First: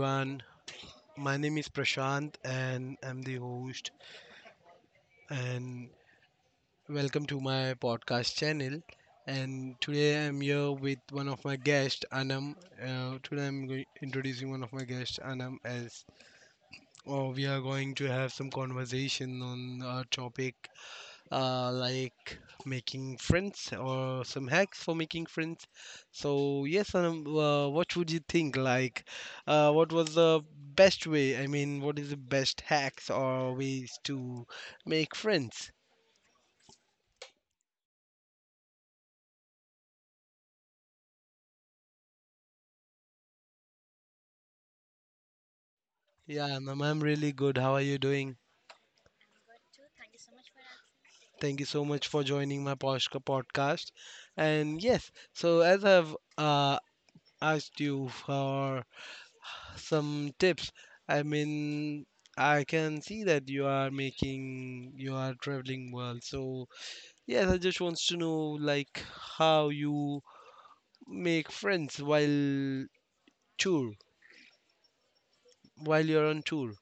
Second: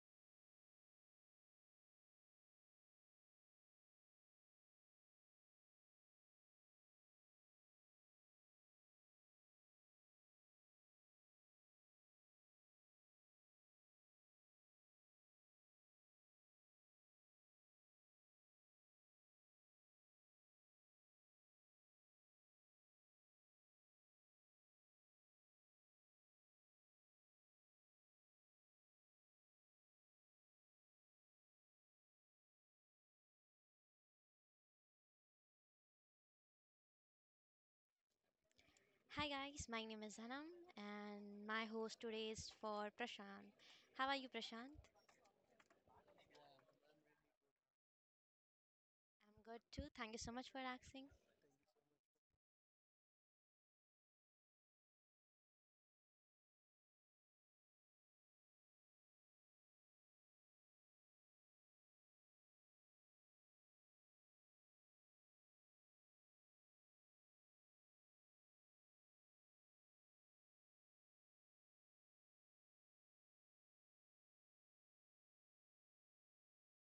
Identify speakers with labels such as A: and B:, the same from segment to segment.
A: everyone, my name is Prashant and I'm the host and welcome to my podcast channel and today I'm here with one of my guests Anam. Today I'm going introducing one of my guests Anam as oh, we are going to have some conversation on a topic like making friends or some hacks for making friends. So yes, Anam, what would you think? Like, what was the best way? I mean, what is the best hacks or ways to make friends?
B: Hi guys, my name is Anam and my host today is for Prashant. How are you Prashant?
A: Yeah, Anam, I'm really good. How are you doing?
B: I'm good too. Thank you so much for asking.
A: Thank you so much for joining my Poshka podcast. And yes, so as I've asked you for some tips. I mean, I can see that you are traveling well. So, yes, I just wants to know like how you make friends tour, while you're on tour.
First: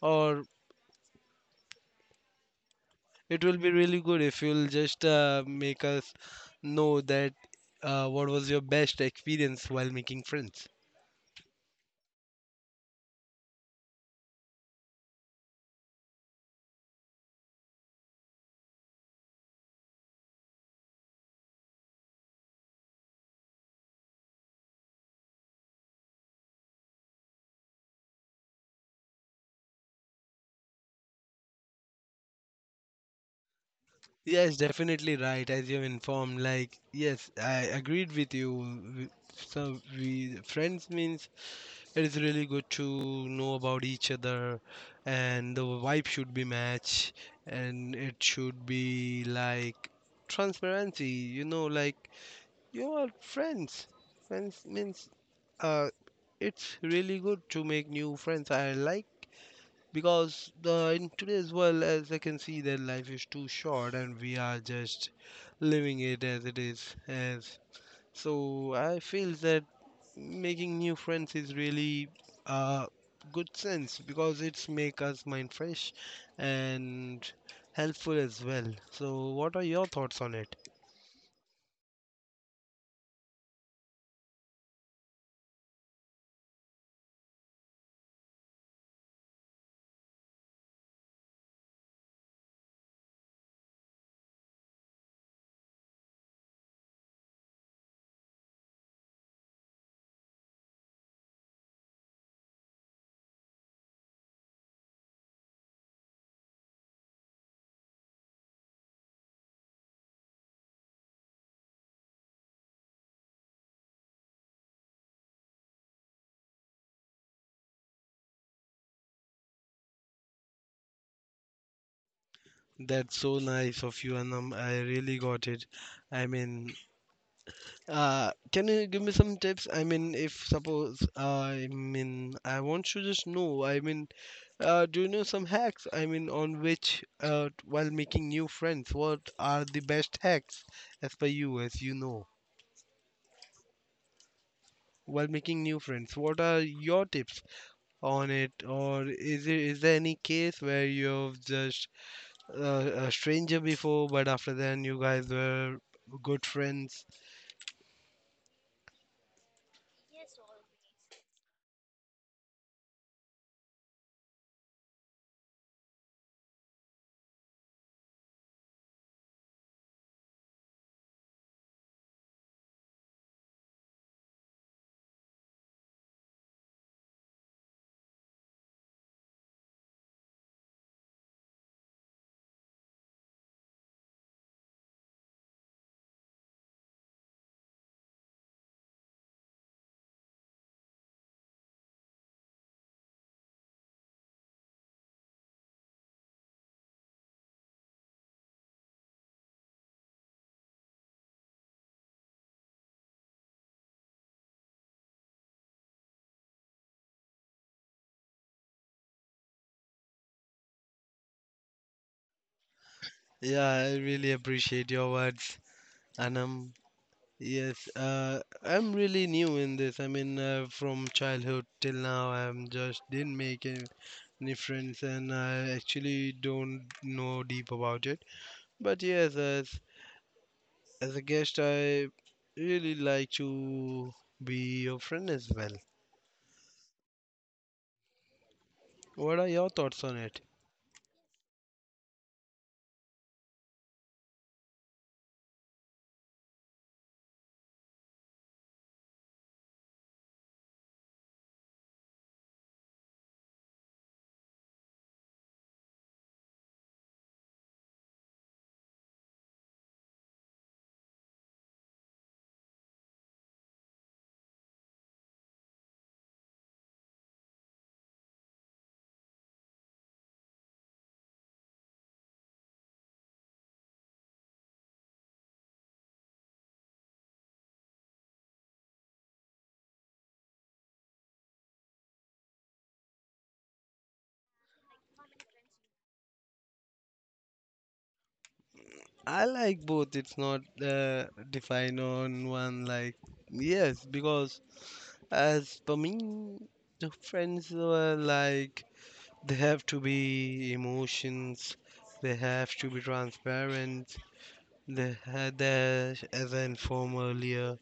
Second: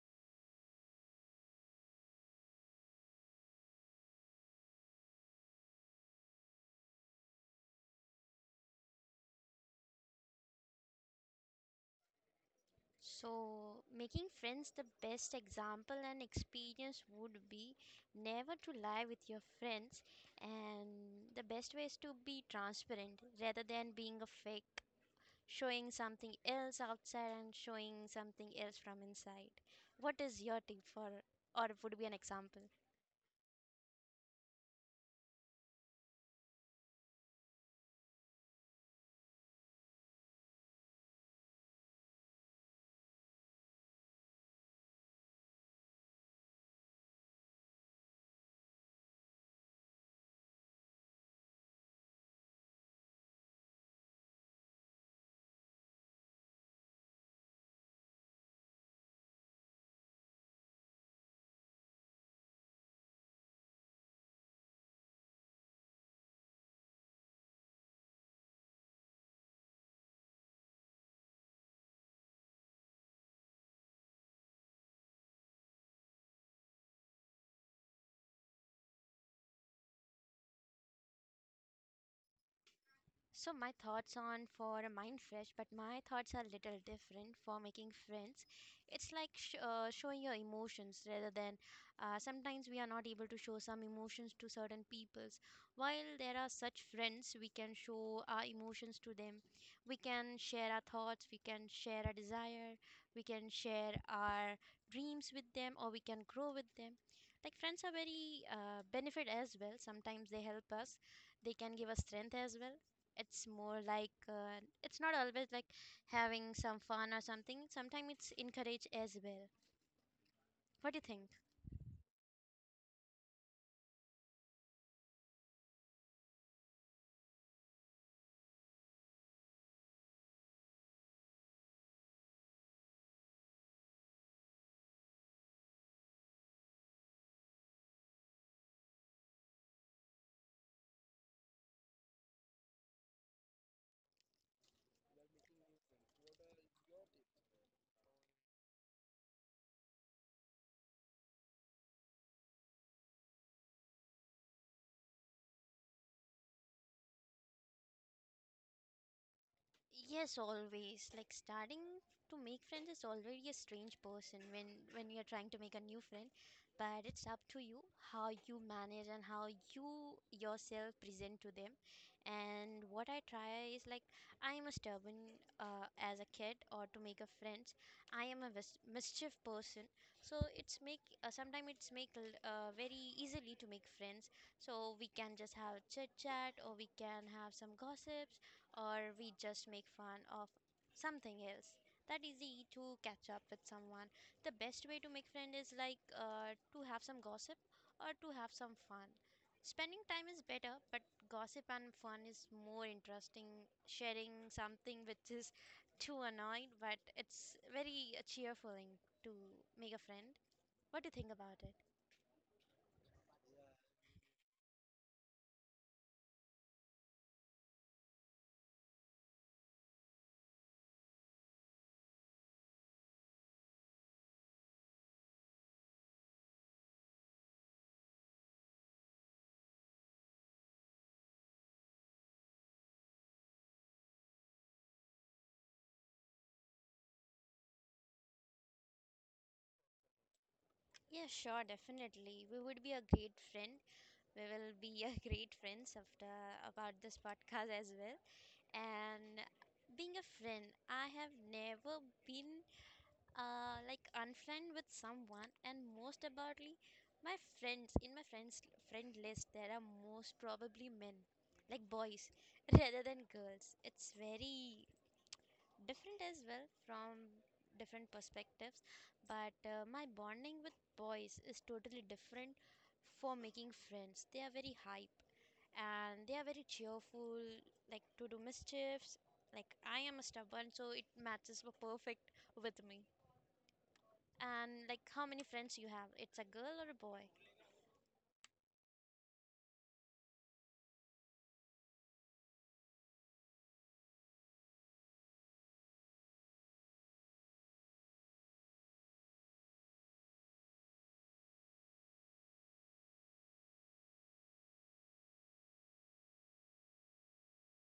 A: Or it will be really good if you'll just make us know that what was your best experience while making friends.
B: So, making friends, the best example and experience would be never to lie with your friends, and the best way is to be transparent rather than being a fake, showing something else outside and showing something else from inside. What is your tip for or would be an example?
A: Yes, definitely right. As you informed, like yes, I agreed with you. We- So we friends means, it is really good to know about each other, and the vibe should be match, and it should be like transparency. You know, like you are friends. Friends means uh, it's really good to make new friends. I like because the in today's world, as I can see, that life is too short, and we are just living it as it is, as so I feel that making new friends is really a good sense because it's make us mind fresh and helpful as well. So what are your thoughts on it?
B: So my thoughts on for mind fresh, but my thoughts are a little different for making friends. It's like showing your emotions rather than sometimes we are not able to show some emotions to certain peoples. While there are such friends, we can show our emotions to them. We can share our thoughts. We can share our desire. We can share our dreams with them, or we can grow with them. Like friends are very benefit as well. Sometimes they help us. They can give us strength as well. It's more like it's not always like having some fun or something. Sometimes it's encouraged as well. What do you think?
A: That's so nice of you, Anam. I really got it. I mean, can you give me some tips? I mean, if suppose, I mean, I want to just know, I mean, do you know some hacks? I mean, on which, while making new friends, what are the best hacks as per you, as you know, while making new friends? What are your tips on it? Or is there any case where you've just a stranger before, but after then you guys were good friends?
B: Yes, always. Like starting to make friends is already a strange person when you're trying to make a new friend, but it's up to you how you manage and how you yourself present to them. And what I try is like I'm a stubborn as a kid or to make a friends. I am a mischief person, so it's make sometimes it's make very easily to make friends. So we can just have chit chat, or we can have some gossips, or we just make fun of something else. That easy to catch up with someone. The best way to make friend is like to have some gossip or to have some fun. Spending time is better, but gossip and fun is more interesting. Sharing something which is too annoying, but it's very cheerful to make a friend. What do you think about it?
A: Yeah, I really appreciate your words, Anam. Yes, I'm really new in this. I mean, from childhood till now, I'm just didn't make any friends, and I actually don't know deep about it. But yes, as a guest, I really like to be your friend as well. What are your thoughts on it?
B: Yeah, sure, definitely. We would be a great friend. We will be a great friends after about this podcast as well. And being a friend, I have never been like unfriend with someone, and most aboutly, my friends in my friends friend list there are most probably men, like boys, rather than girls. It's very different as well from different perspectives, but my bonding with boys is totally different for making friends. They are very hype and they are very cheerful, like to do mischiefs. Like I am a stubborn, so it matches perfect with me. And like how many friends you have? It's a girl or a boy?
A: I like both. It's not defined on one. Like yes, because as for me, the friends were like. They have to be emotions. They have to be transparent. They had that as I informed earlier.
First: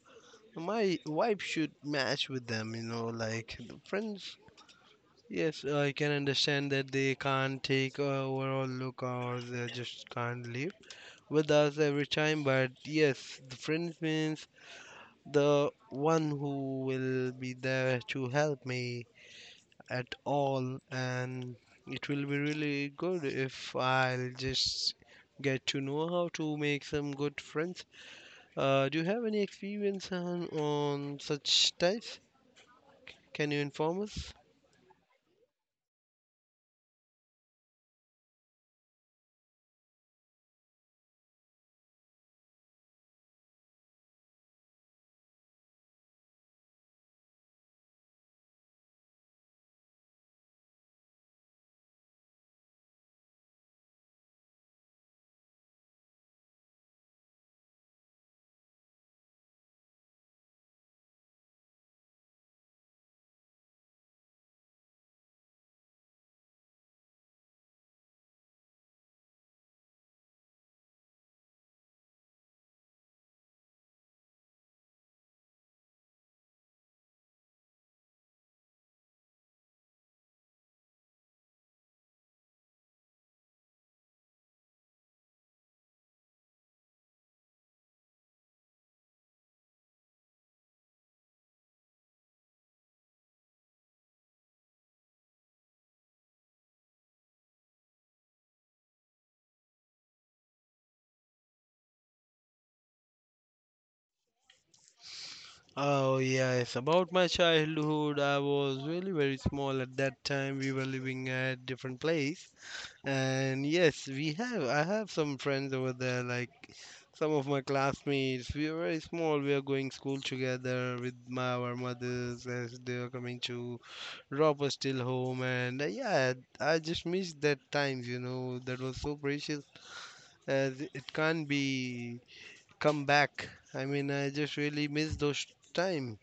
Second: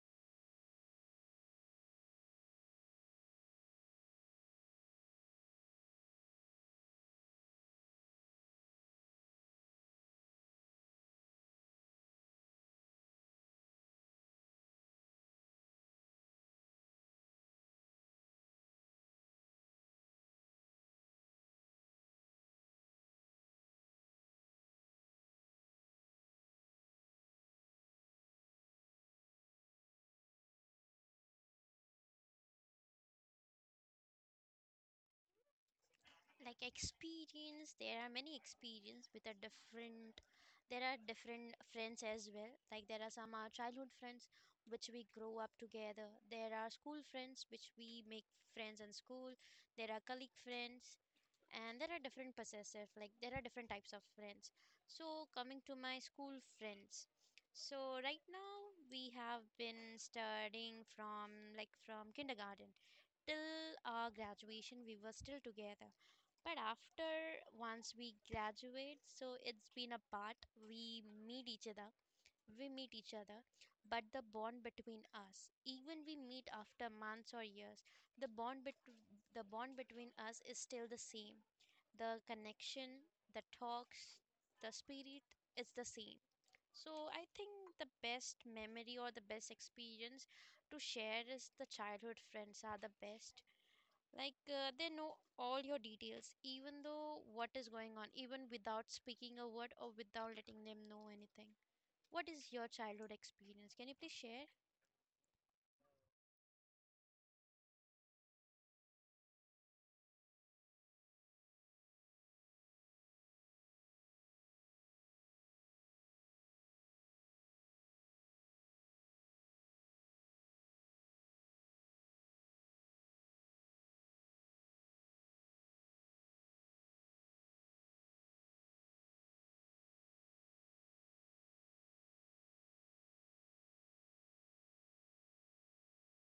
A: My vibe should match with them, you know, like the friends. Yes, I can understand that they can't take a overall look or they just can't live with us every time. But yes, the friends means the one who will be there to help me at all, and it will be really good if I'll just get to know how to make some good friends. Do you have any experience on such types? Can you inform us?
B: Like experience, there are many experience with a different. There are different friends as well. Like there are some our childhood friends which we grow up together. There are school friends which we make friends in school. There are colleague friends, and there are different possessive. Like there are different types of friends. So coming to my school friends, so right now, we have been studying from like from kindergarten till our graduation. We were still together, but after once we graduate, so it's been apart. We meet each other. we meet each other, but the bond between us, even we meet after months or years, the bond bet- the bond between us is still the same. The connection, the talks, the spirit is the same. So I think the best memory or the best experience to share is the childhood friends are the best. Like they know all your details, even though what is going on, even without speaking a word or without letting them know anything. What is your childhood experience? Can you please share?
A: Oh, yes, about my childhood, I was really very small at that time. We were living at different place, and yes, we have. I have some friends over there, like some of my classmates. We are very small. We are going school together with our mothers as they are coming to drop us till home. And yeah, I just miss that times. You know, that was so precious. As it can't be come back. I mean, I just really miss those time.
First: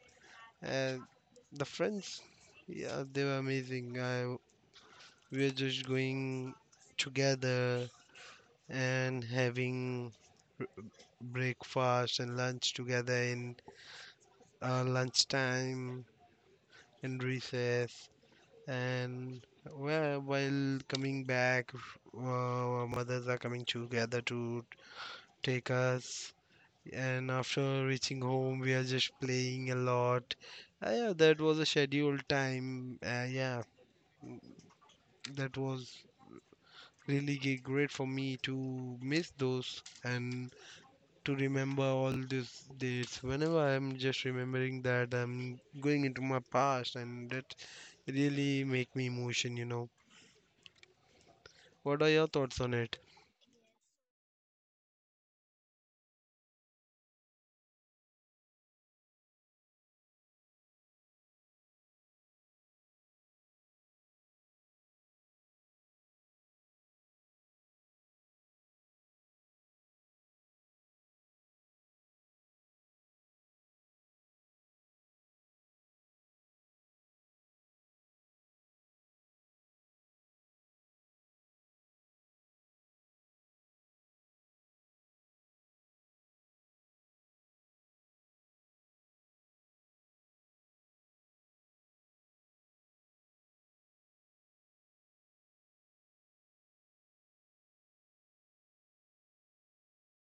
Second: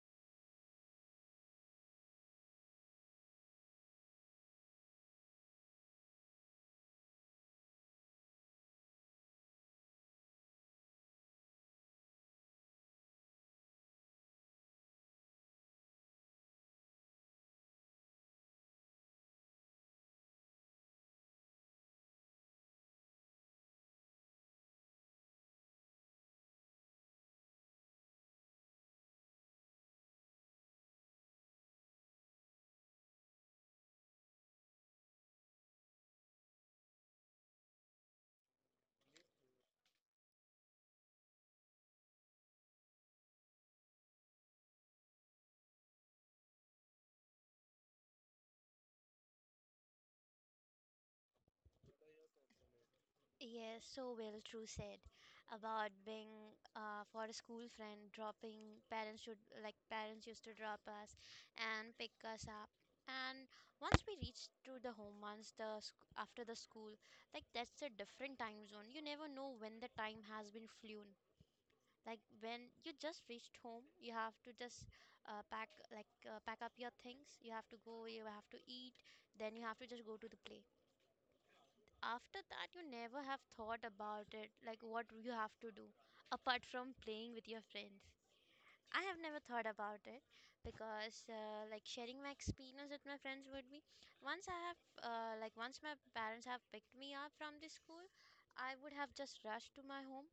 A: And the friends, yeah, they were amazing. I we were just going together and having breakfast and lunch together in lunchtime and recess. And while coming back, our mothers are coming together to take us. And after reaching home, we are just playing a lot. Yeah, that was a scheduled time. Yeah, that was really great for me to miss those and to remember all these dates. Whenever I'm just remembering that, I'm going into my past, and that really make me emotion. You know, what are your thoughts on it?
B: Yes, so well, true said about being for a school friend, dropping parents should like parents used to drop us and pick us up. And once we reached to the home, once after the school, like that's a different time zone. You never know when the time has been flown. Like when you just reached home, you have to just pack like pack up your things. You have to go. You have to eat. Then you have to just go to the play. After that you never have thought about it, like what you have to do apart from playing with your friends. I have never thought about it, because like sharing my experience with my friends would be, once I have like once my parents have picked me up from the school, I would have just rushed to my home.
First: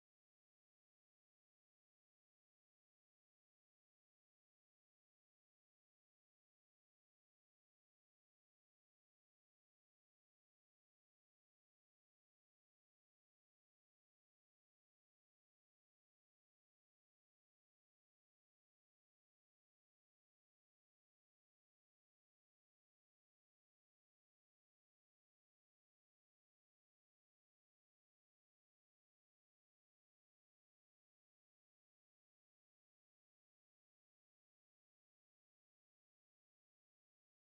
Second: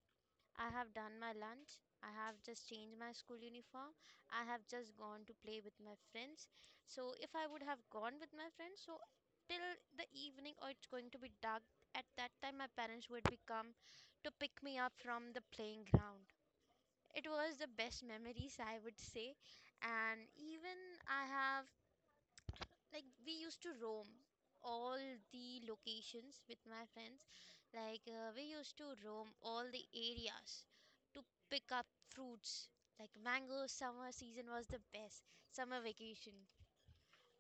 B: I have done my lunch. I have just changed my school uniform. I have just gone to play with my friends. So, if I would have gone with my friends, so till the evening or it's going to be dark, at that time my parents would be come to pick me up from the playing ground. It was the best memories, I would say. And even I have, like we used to roam all the locations with my friends. Like we used to roam all the areas to pick up fruits, like mango. Summer season was the best. Summer vacation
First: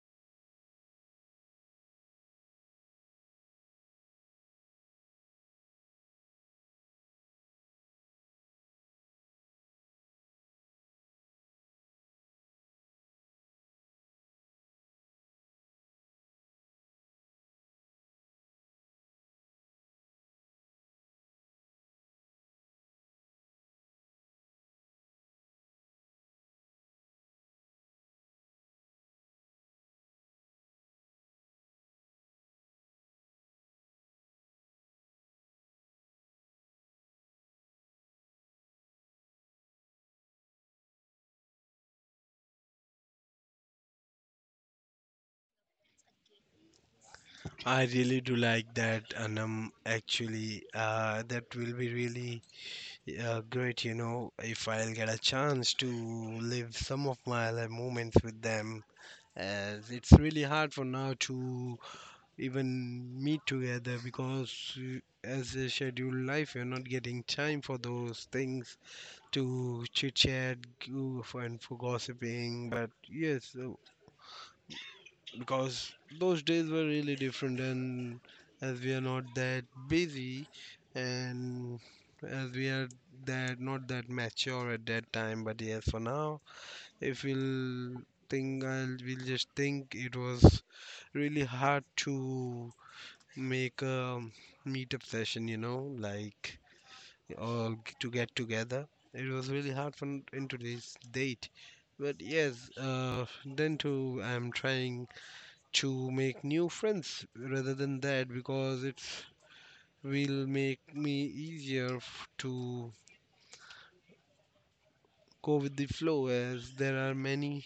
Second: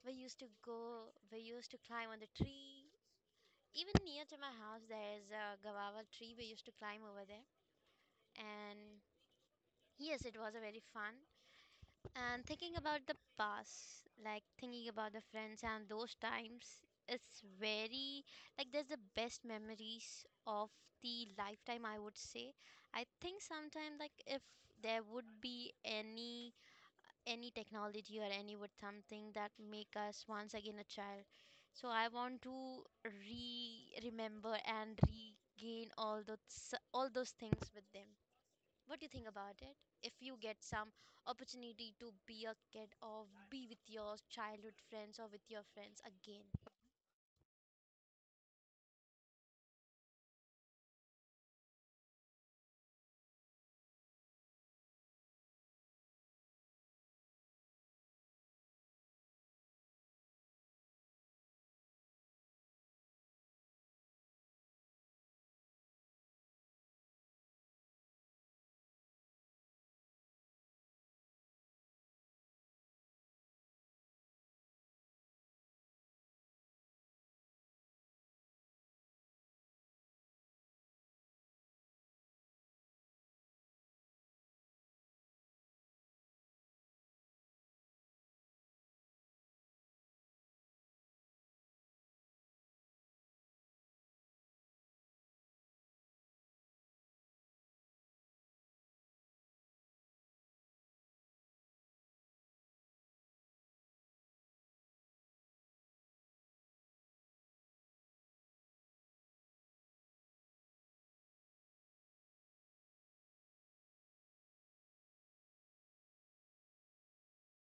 B: we used to go, we used to climb on the tree. Even near to my house there is a guava tree, we used to climb over there. And yes, it was a very fun. And thinking about the past, like thinking about the friends and those times, it's very like there's the best memories of the lifetime, I would say. I think sometime like if there would be any technology or any would something that make us once again a child. So I want to re remember and regain all those things with them. What do you think about it? If you get some opportunity to be a kid or be with your childhood friends or with your friends again.
A: I really do like that, Anam. Actually, that will be really great, if I'll get a chance to live some of my life moments with them. As it's really hard for now to even meet together because as a scheduled life, you're not getting time for those things to chit chat goof and for gossiping. But yes, because those days were really different, and as we are not that busy, and as we are that not that mature at that time. But yes, for now, if we'll think, I'll we'll just think it was really hard to make a meetup session, you know, like to get together. It was really hard for in today's date. But yes, then too, I'm trying to make new friends rather than that because it will make me easier to go with the flow as there are many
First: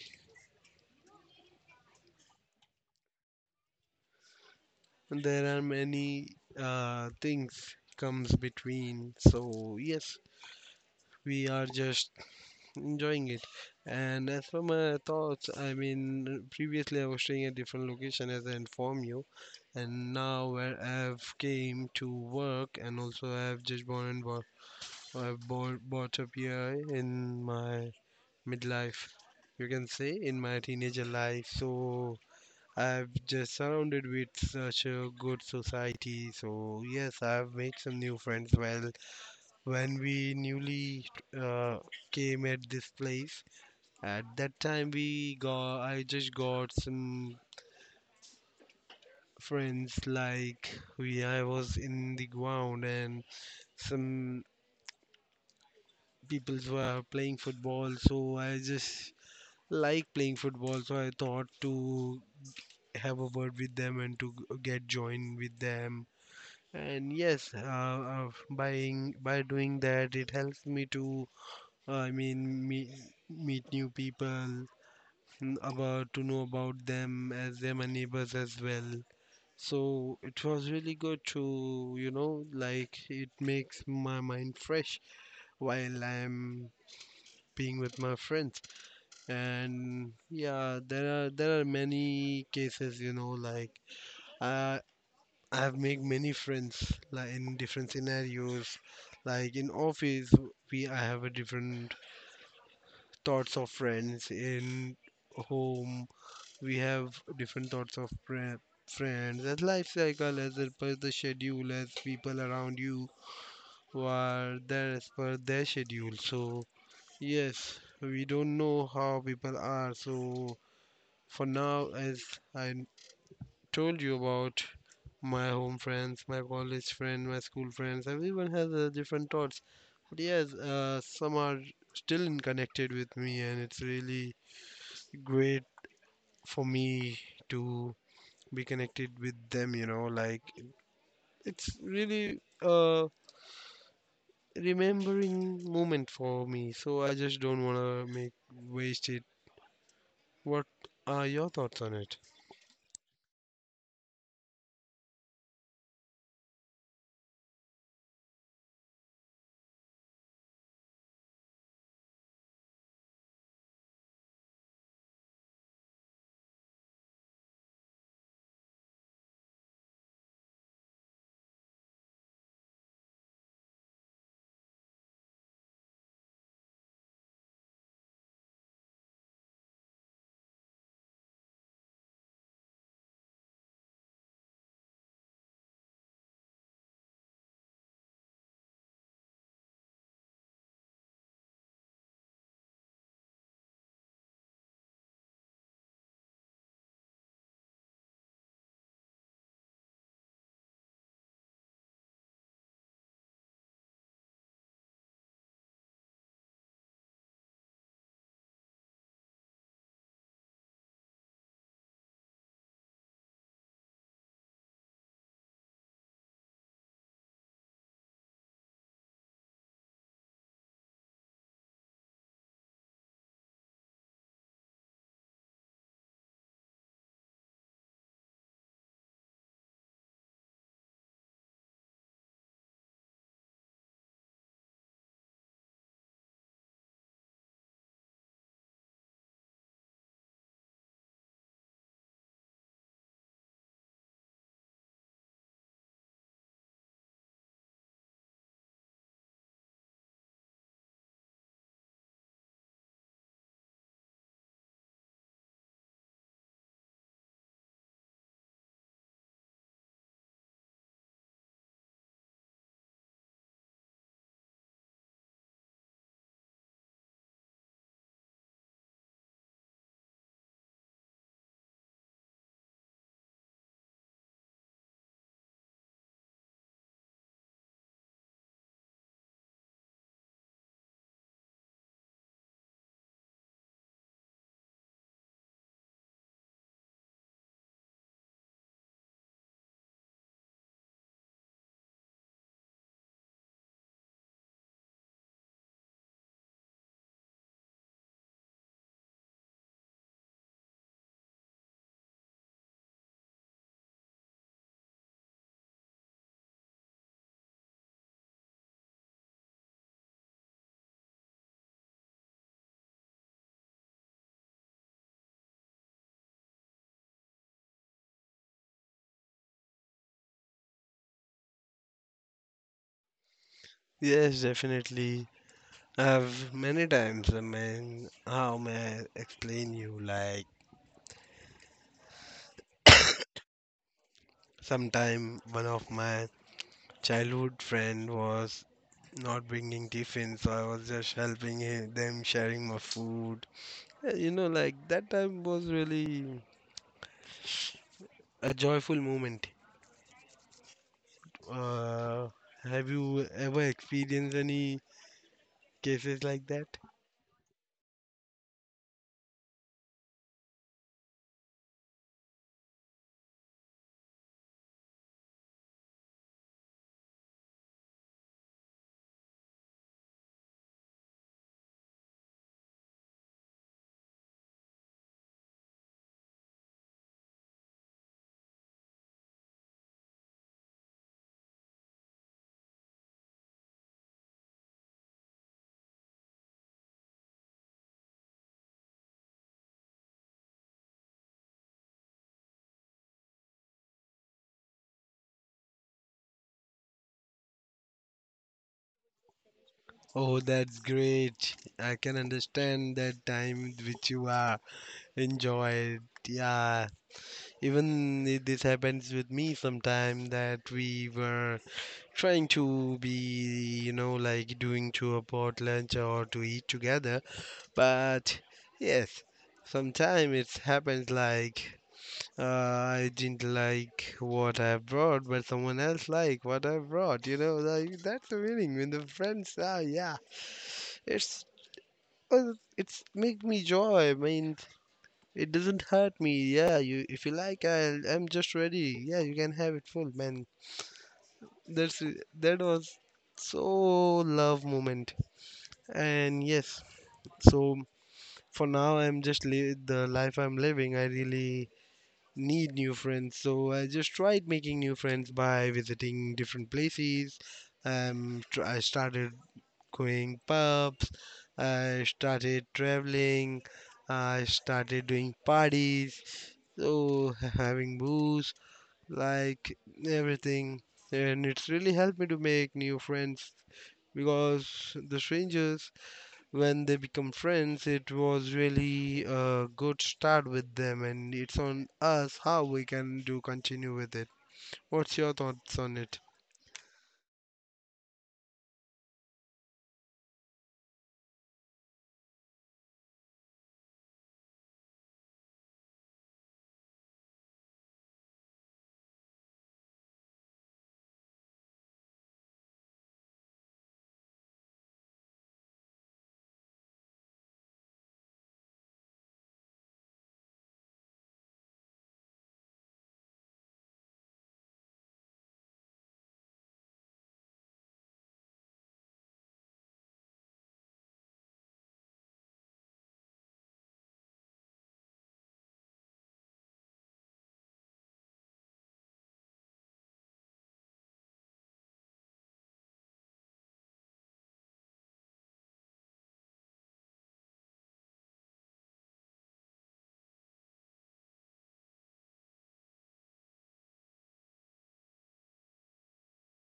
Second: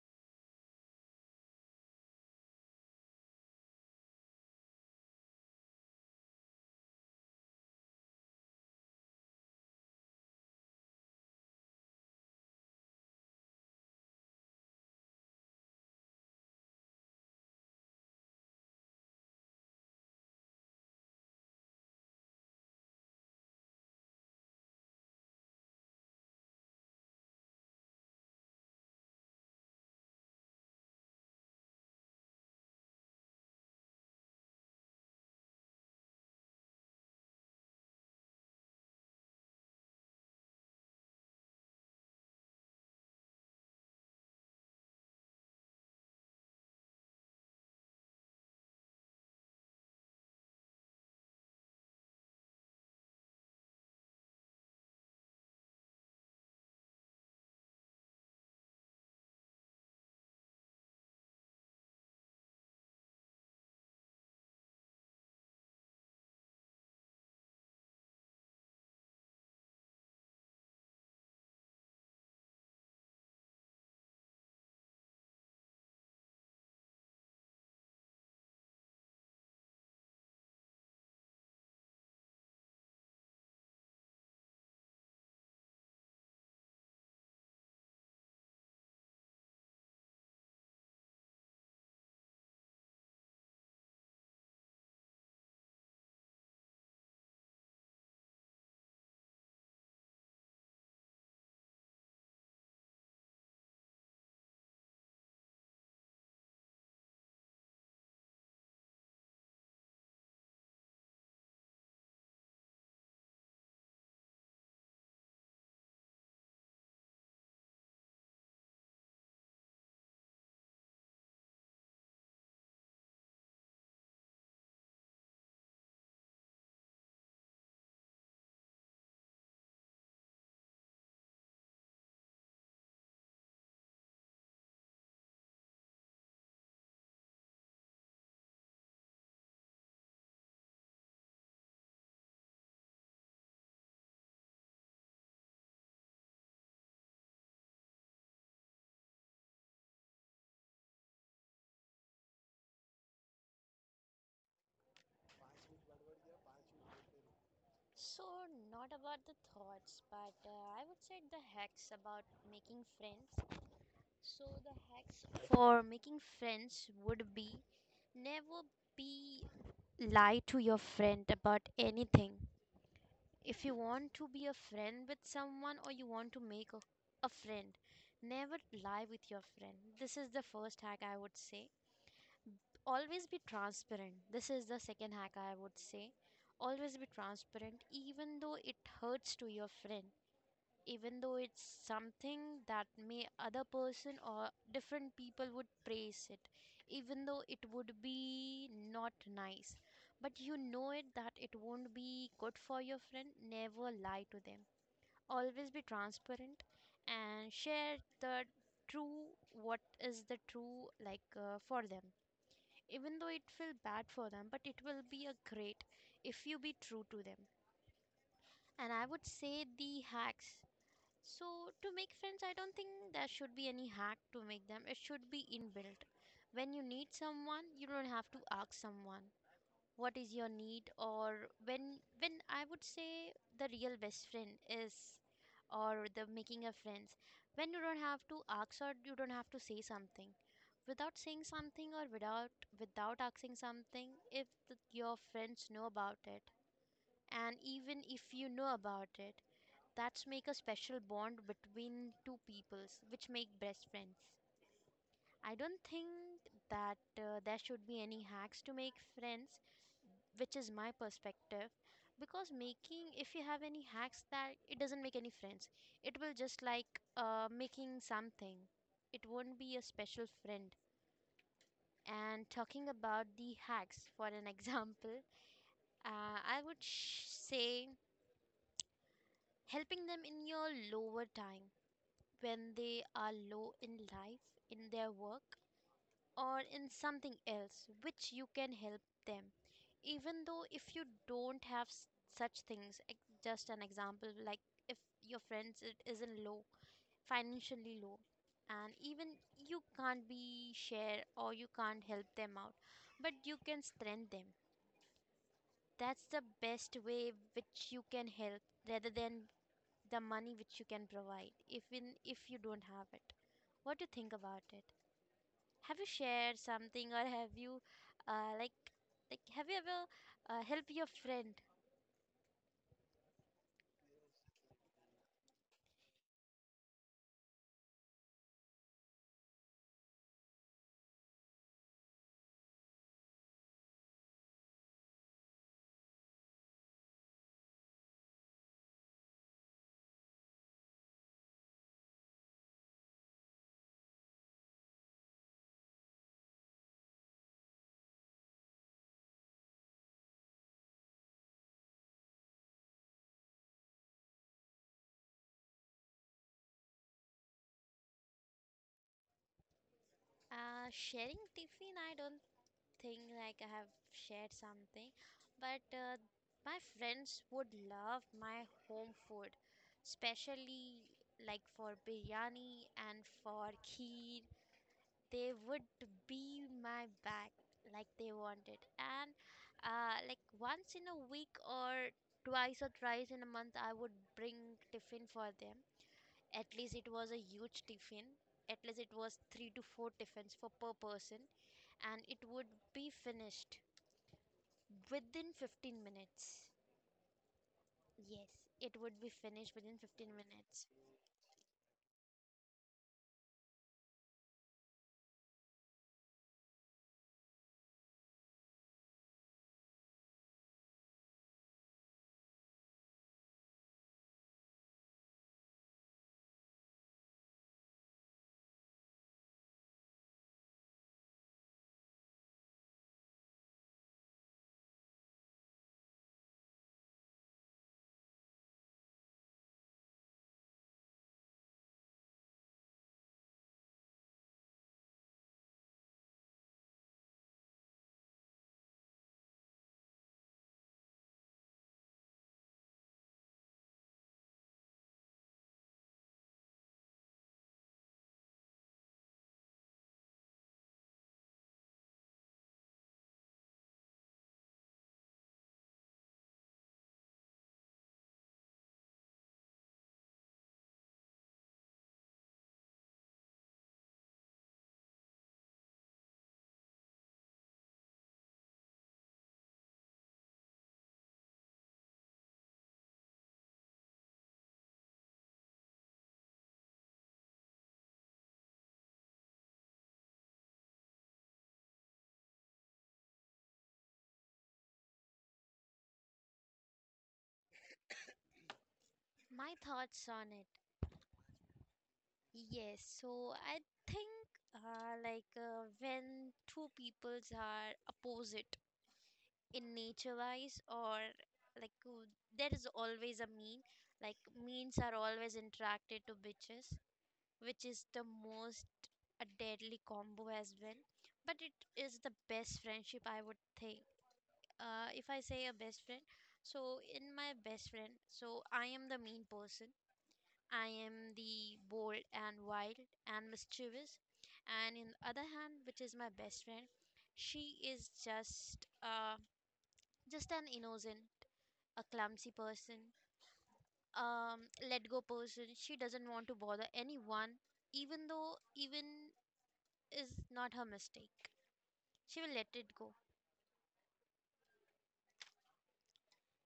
A: there are many things comes between. So yes, we are just enjoying it. And as for my thoughts, I mean, previously I was staying at different location as I informed you, and now where I've came to work and also I've just born and bought, I've bought, bought up here in my midlife, you can say, in my teenager life. So I've just surrounded with such a good society. So yes, I've made some new friends. Well, when we newly uh, came at this place. At that time, we got I just got some friends like we I was in the ground and some people were playing football, so I just like playing football, so I thought to have a word with them and to get joined with them. And yes, buying by doing that, it helps me to I mean meet new people n- about to know about them as they're my neighbors as well. So it was really good to, like it makes my mind fresh while I'm being with my friends. And yeah, there are many cases, you know, like I I have made many friends like in different scenarios. Like in office, we I have a different thoughts of friends. In home we have different thoughts of friends, as life cycle, as per the schedule, as people around you who are there as per their schedule. So yes, we don't know how people are. So for now, as I told you about my home friends, my college friend, my school friends, everyone has different thoughts. But yes, some are still in connected with me, and it's really great for me to be connected with them, you know, like it's really a remembering moment for me. So I just don't want to make waste it. What are your thoughts on it?
B: So, not about the thoughts, but I would say the hacks about making friends. So, the hacks for making friends would be never be lie to your friend about anything. If you want to be a friend with someone or you want to make a friend, never lie with your friend. This is the first hack, I would say. Always be transparent. This is the second hack, I would say. Always be transparent, even though it hurts to your friend, even though it's something that may other person or different people would praise it, even though it would be not nice, but you know it that it won't be good for your friend. Never lie to them. Always be transparent and share the true. What is the true, like for them, even though it feel bad for them, but it will be a great if you be true to them. And I would say the hacks, so, to make friends, I don't think there should be any hack to make them. It should be inbuilt. When you need someone, you don't have to ask someone what is your need. Or when I would say, the real best friend is, or the making a friends, when you don't have to ask or you don't have to say something, without saying something or without without asking something, if your friends know about it, and even if you know about it, that's make a special bond between two peoples which make best friends. I don't think that there should be any hacks to make friends, which is my perspective. Because making, if you have any hacks, that it doesn't make any friends. It will just like making something. It won't be a special friend. And talking about the hacks, for an example, I would say helping them in your lower time, when they are low in life, in their work, or in something else which you can help them, even though if you don't have s- such things just an example. Like if your friends it isn't low, financially low, and even you can't be share or you can't help them out, but you can strengthen them, that's the best way which you can help, rather than the money which you can provide even if you don't have it. What do you think about it? Have you shared something, or have you, uh, like, like have you ever helped your friend?
A: Yes, definitely, I've many times. I mean, how may I explain you? Like sometime one of my childhood friend was not bringing tiffin, so I was just helping them sharing my food. You know, like that time was really a joyful moment. Uh, have you ever experienced any cases like that?
B: Sharing tiffin, I don't think like I have shared something, but my friends would love my home food, especially like for biryani and for kheer they would be my back like they wanted and like once in a week or twice or thrice in a month I would bring tiffin for them. At least it was a huge tiffin, at least it was 3 to 4 tiffins for per person, and it would be finished within 15 minutes. Yes, it would be finished within 15
A: Oh, that's
B: minutes.
A: great. I can understand that time which you are enjoyed. Yeah, even this happens with me sometime that we were trying to be, you know, like doing to a pot lunch or to eat together. But yes, sometime it happens like. I didn't like what I brought, but someone else liked what I brought. You know, like that's the meaning. When the friends, yeah, it's well, it's make me joy. I mean, it doesn't hurt me. Yeah, you if you like, I'm just ready. Yeah, you can have it full, man. That's that was so love moment. And yes, so for now, I'm just the life I'm living. I really need new friends. So I just tried making new friends by visiting different places. I started going pubs. I started traveling. I started doing parties. So having booze, like everything, and it's really helped me to make new friends because the strangers when they become friends, it was really a good start with them, and it's on us how we can do continue with it. What's your thoughts on it?
B: My thoughts on it. Yes, so I think like when two peoples are opposite in nature wise or like there is always a mean, like means are always interacted to bitches, which is the most a deadly combo as well, but it is the best friendship I would think. Uh, if I say a best friend, so in my best friend, so I am the mean person. I am the bold and wild and mischievous. And in the other hand, which is my best friend, she is just an innocent, a clumsy person, let go person. She doesn't want to bother anyone, even though even is not her mistake. She will let it go.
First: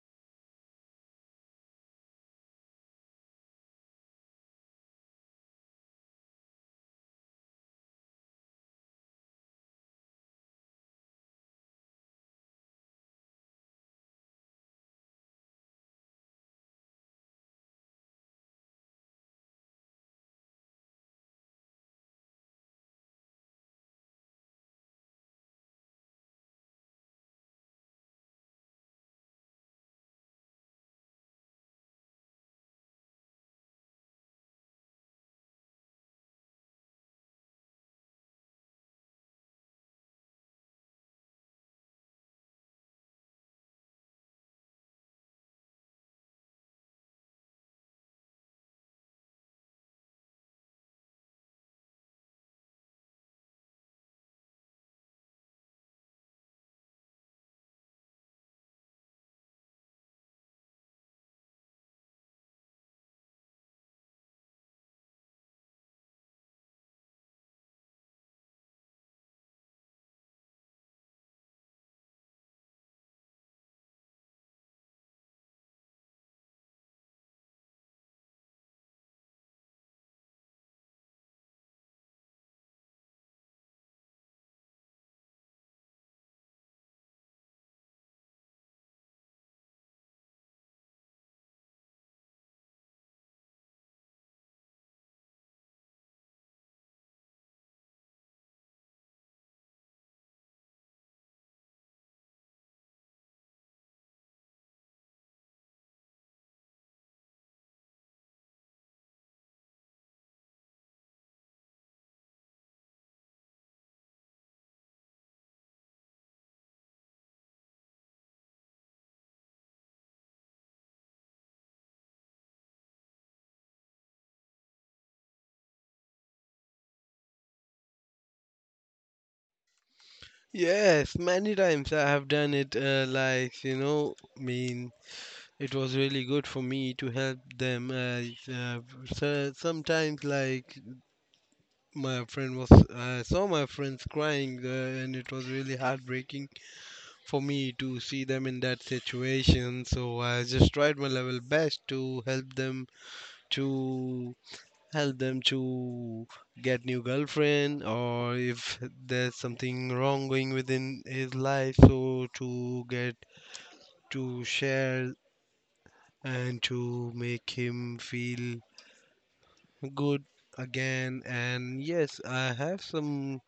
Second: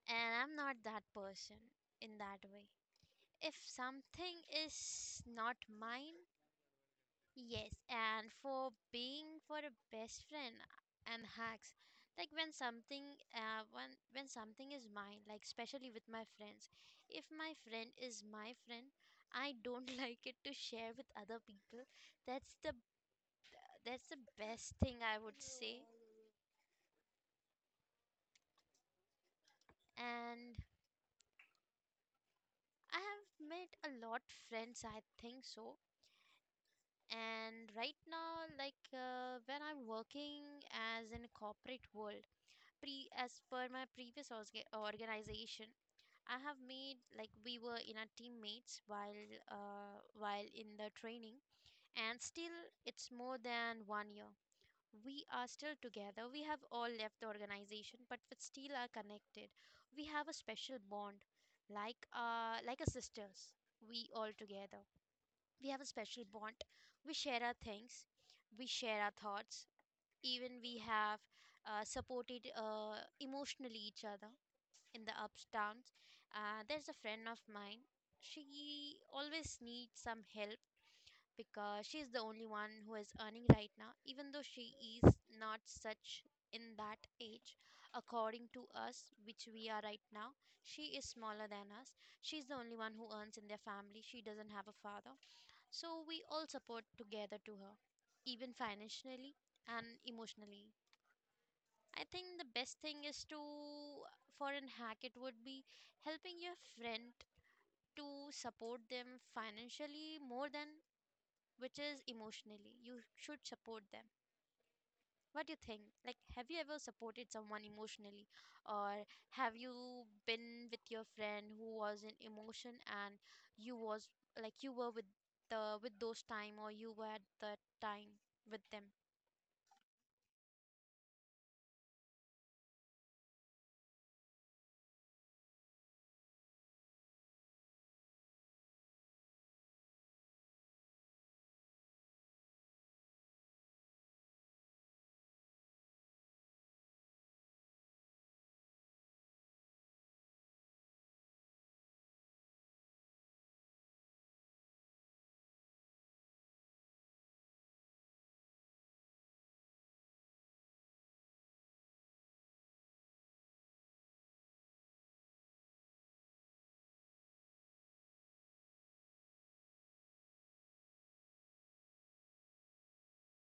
B: And I'm not that person in that way. If something is not mine, yes, and for being for a best friend and hacks, like when something when something is mine, like especially with my friends, if my friend is my friend, I don't like it to share with other people. That's the that's the best thing I would say. And I have made a lot friends, I think so. And right now, like when I'm working as in a corporate world, pre as per my previous organization, I have made, like, we were in our teammates uh, while in the training, and still it's more than 1 year we are still together. We have all left the organization, but we still are connected. We have a special bond like a sisters. We all together, we have a special bond. We share our things, we share our thoughts. Even we have supported emotionally each other in the ups downs. Uh, there's a friend of mine, she always needs some help, because she's the only one who is earning right now, even though she is not such in that age according to us which we are right now. She is smaller than us. She's the only one who earns in their family. She doesn't have a father, so we all support together to her, even financially and emotionally. I think the best thing is to, for an hack, it would be helping your friend to support them financially more than which is emotionally. You should support them. What do you think? Like, have you ever supported someone emotionally, or have you been with your friend who was in emotion, and you was like you were with the with those time, or you were at the time with them?
A: Yes, many times I have done it. Like you know, I mean, it was really good for me to help them. So sometimes, like I saw my friends crying, and it was really heartbreaking for me to see them in that situation. So I just tried my level best to to help them to get new girlfriend, or if there's something wrong going within his life, so to get to share and to make him feel good again. And yes, I have some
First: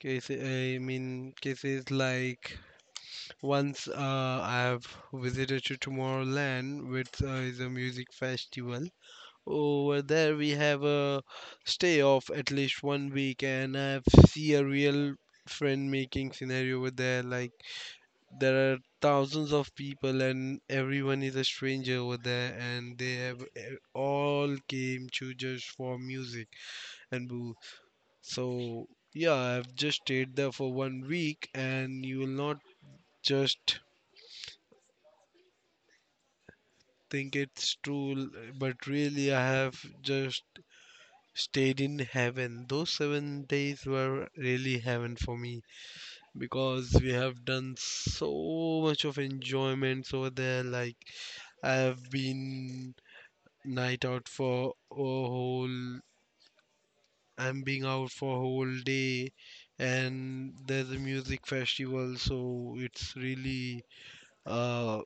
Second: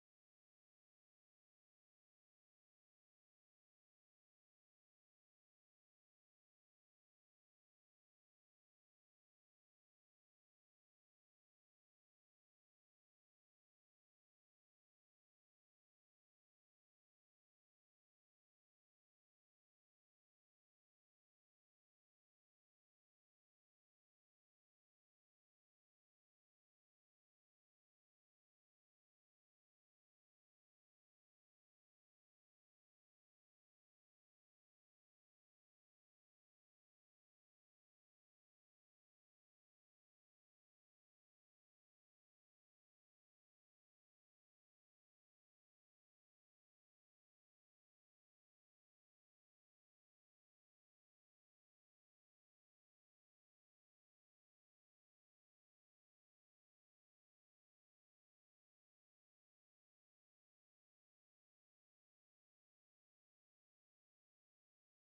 A: cases, I mean cases like. Once I have visited to Tomorrowland, which is a music festival. Over there, we have a stay of at least one week, and I have see a real friend making scenario over there. Like there are thousands of people, and everyone is a stranger over there, and they have all came to just for music and boo. So yeah, I've just stayed there for one week, and you will not just think it's true, but really, I have just stayed in heaven. Those 7 days were really heaven for me because we have done so much of enjoyments over there. Like, I have been night out for a whole, I'm being out for a whole day, and there's a music festival, so it's really uh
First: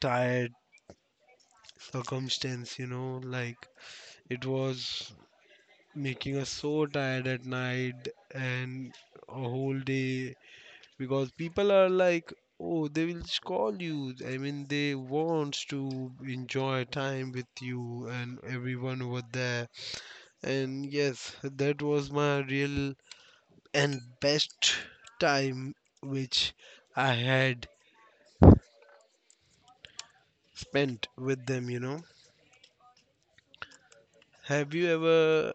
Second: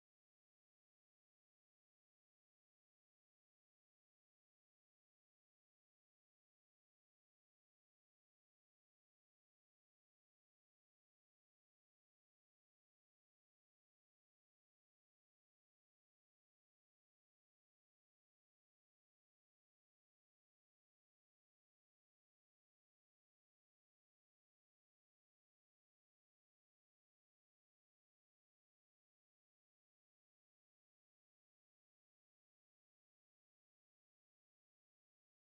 A: tired circumstance, you know, like it was making us so tired at night and a whole day. Because people are like, oh, they will call you, I mean, they want to enjoy time with you and everyone over there. And yes, that was my real and best time which I had spent with them. You know, have you ever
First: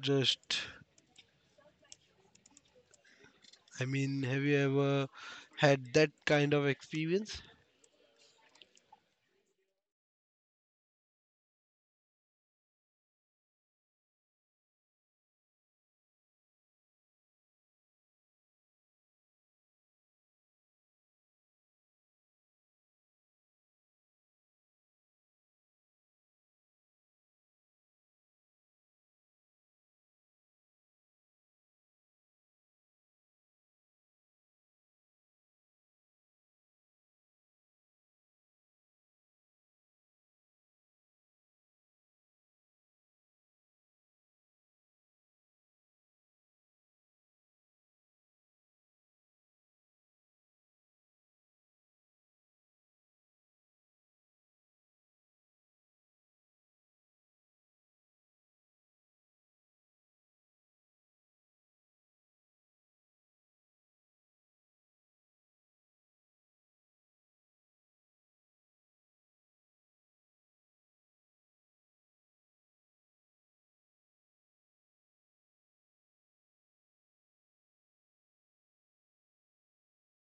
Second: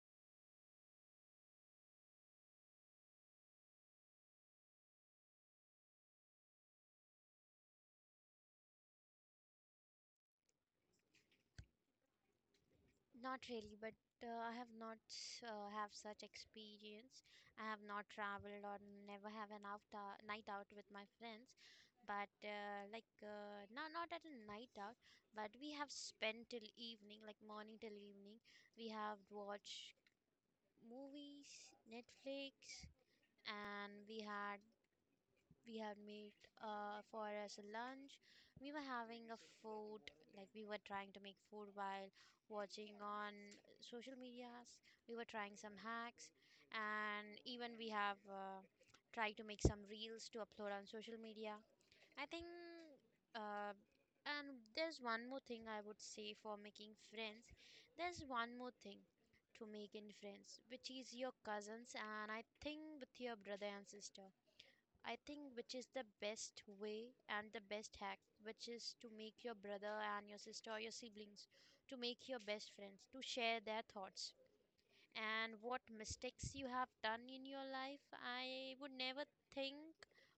A: just I mean, have you ever had that kind of experience?
B: Not really, but I have not have such experience. I have not traveled or never have an after night out with my friends. But like no, not at a night out, but we have spent till evening, like morning till evening. We have watched movies, Netflix, and we had made for us a lunch. We were having a food, like we were trying to make food while watching on social medias. We were trying some hacks, and even we have tried to make some reels to upload on social media. I think, uh, and there's one more thing I would say for making friends. There's one more thing to make in friends, which is your cousins, and I think with your brother and sister. I think which is the best way and the best hack, which is to make your brother and your sister or your siblings, to make your best friends, to share their thoughts and what mistakes you have done in your life. I would never think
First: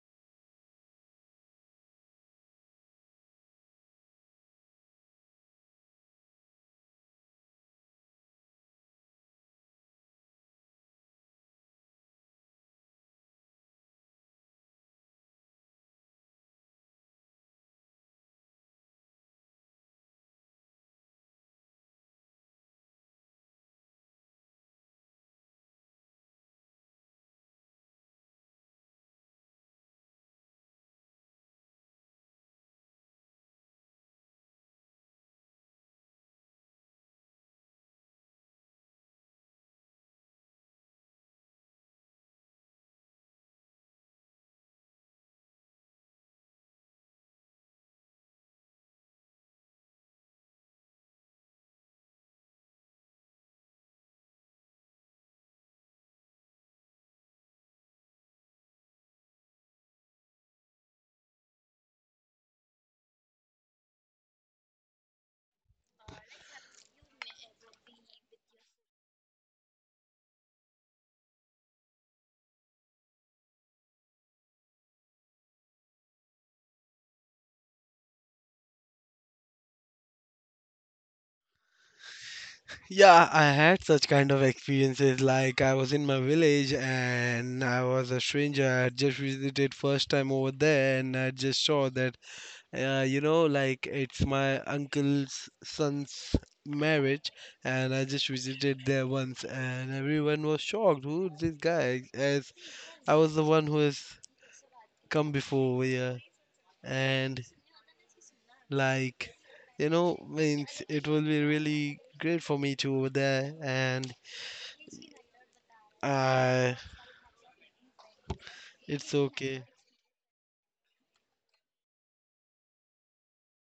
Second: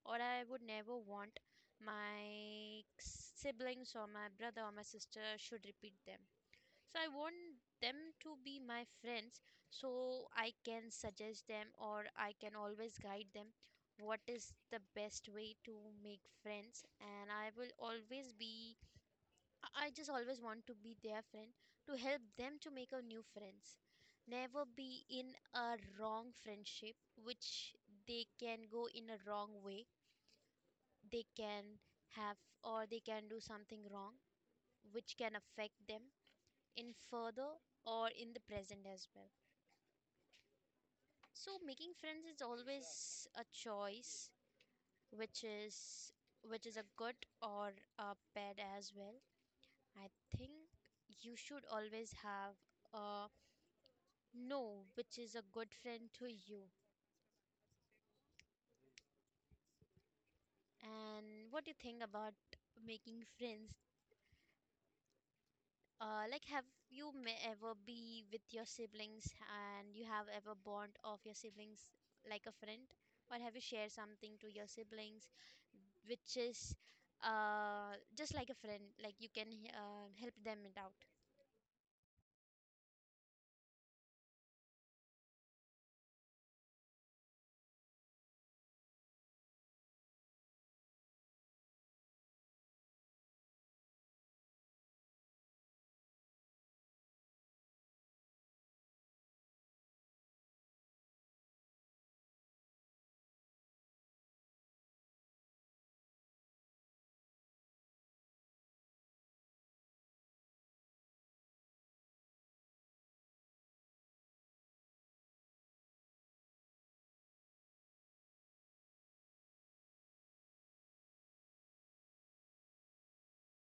B: or I would never want my siblings or my brother or my sister should repeat them. So I want them to be my friends, so I can suggest them or I can always guide them what is the best way to make friends, and I will always be, I just always want to be their friend to help them to make a new friends. Never be in a wrong friendship which they can go in a wrong way. They can have or they can do something wrong which can affect them in further or in the present as well. So making friends is always a choice, which is which is a good or a bad as well. I think you should always have a know which is a good friend to you. And what do you think about making friends? Like, have you may ever be with your siblings and you have ever bond of your siblings like a friend? Or have you shared something to your siblings which is just like a friend, like you can help them it out?
A: Yeah, I had such kind of experiences. Like I was in my village and I was a stranger. I had just visited first time over there, and I just saw that, you know, like it's my uncle's son's marriage, and I just visited there once, and everyone was shocked. Who is this guy? As I was the one who has come before over here, and like, you know, means it will be really great for me to over there and. I It's okay.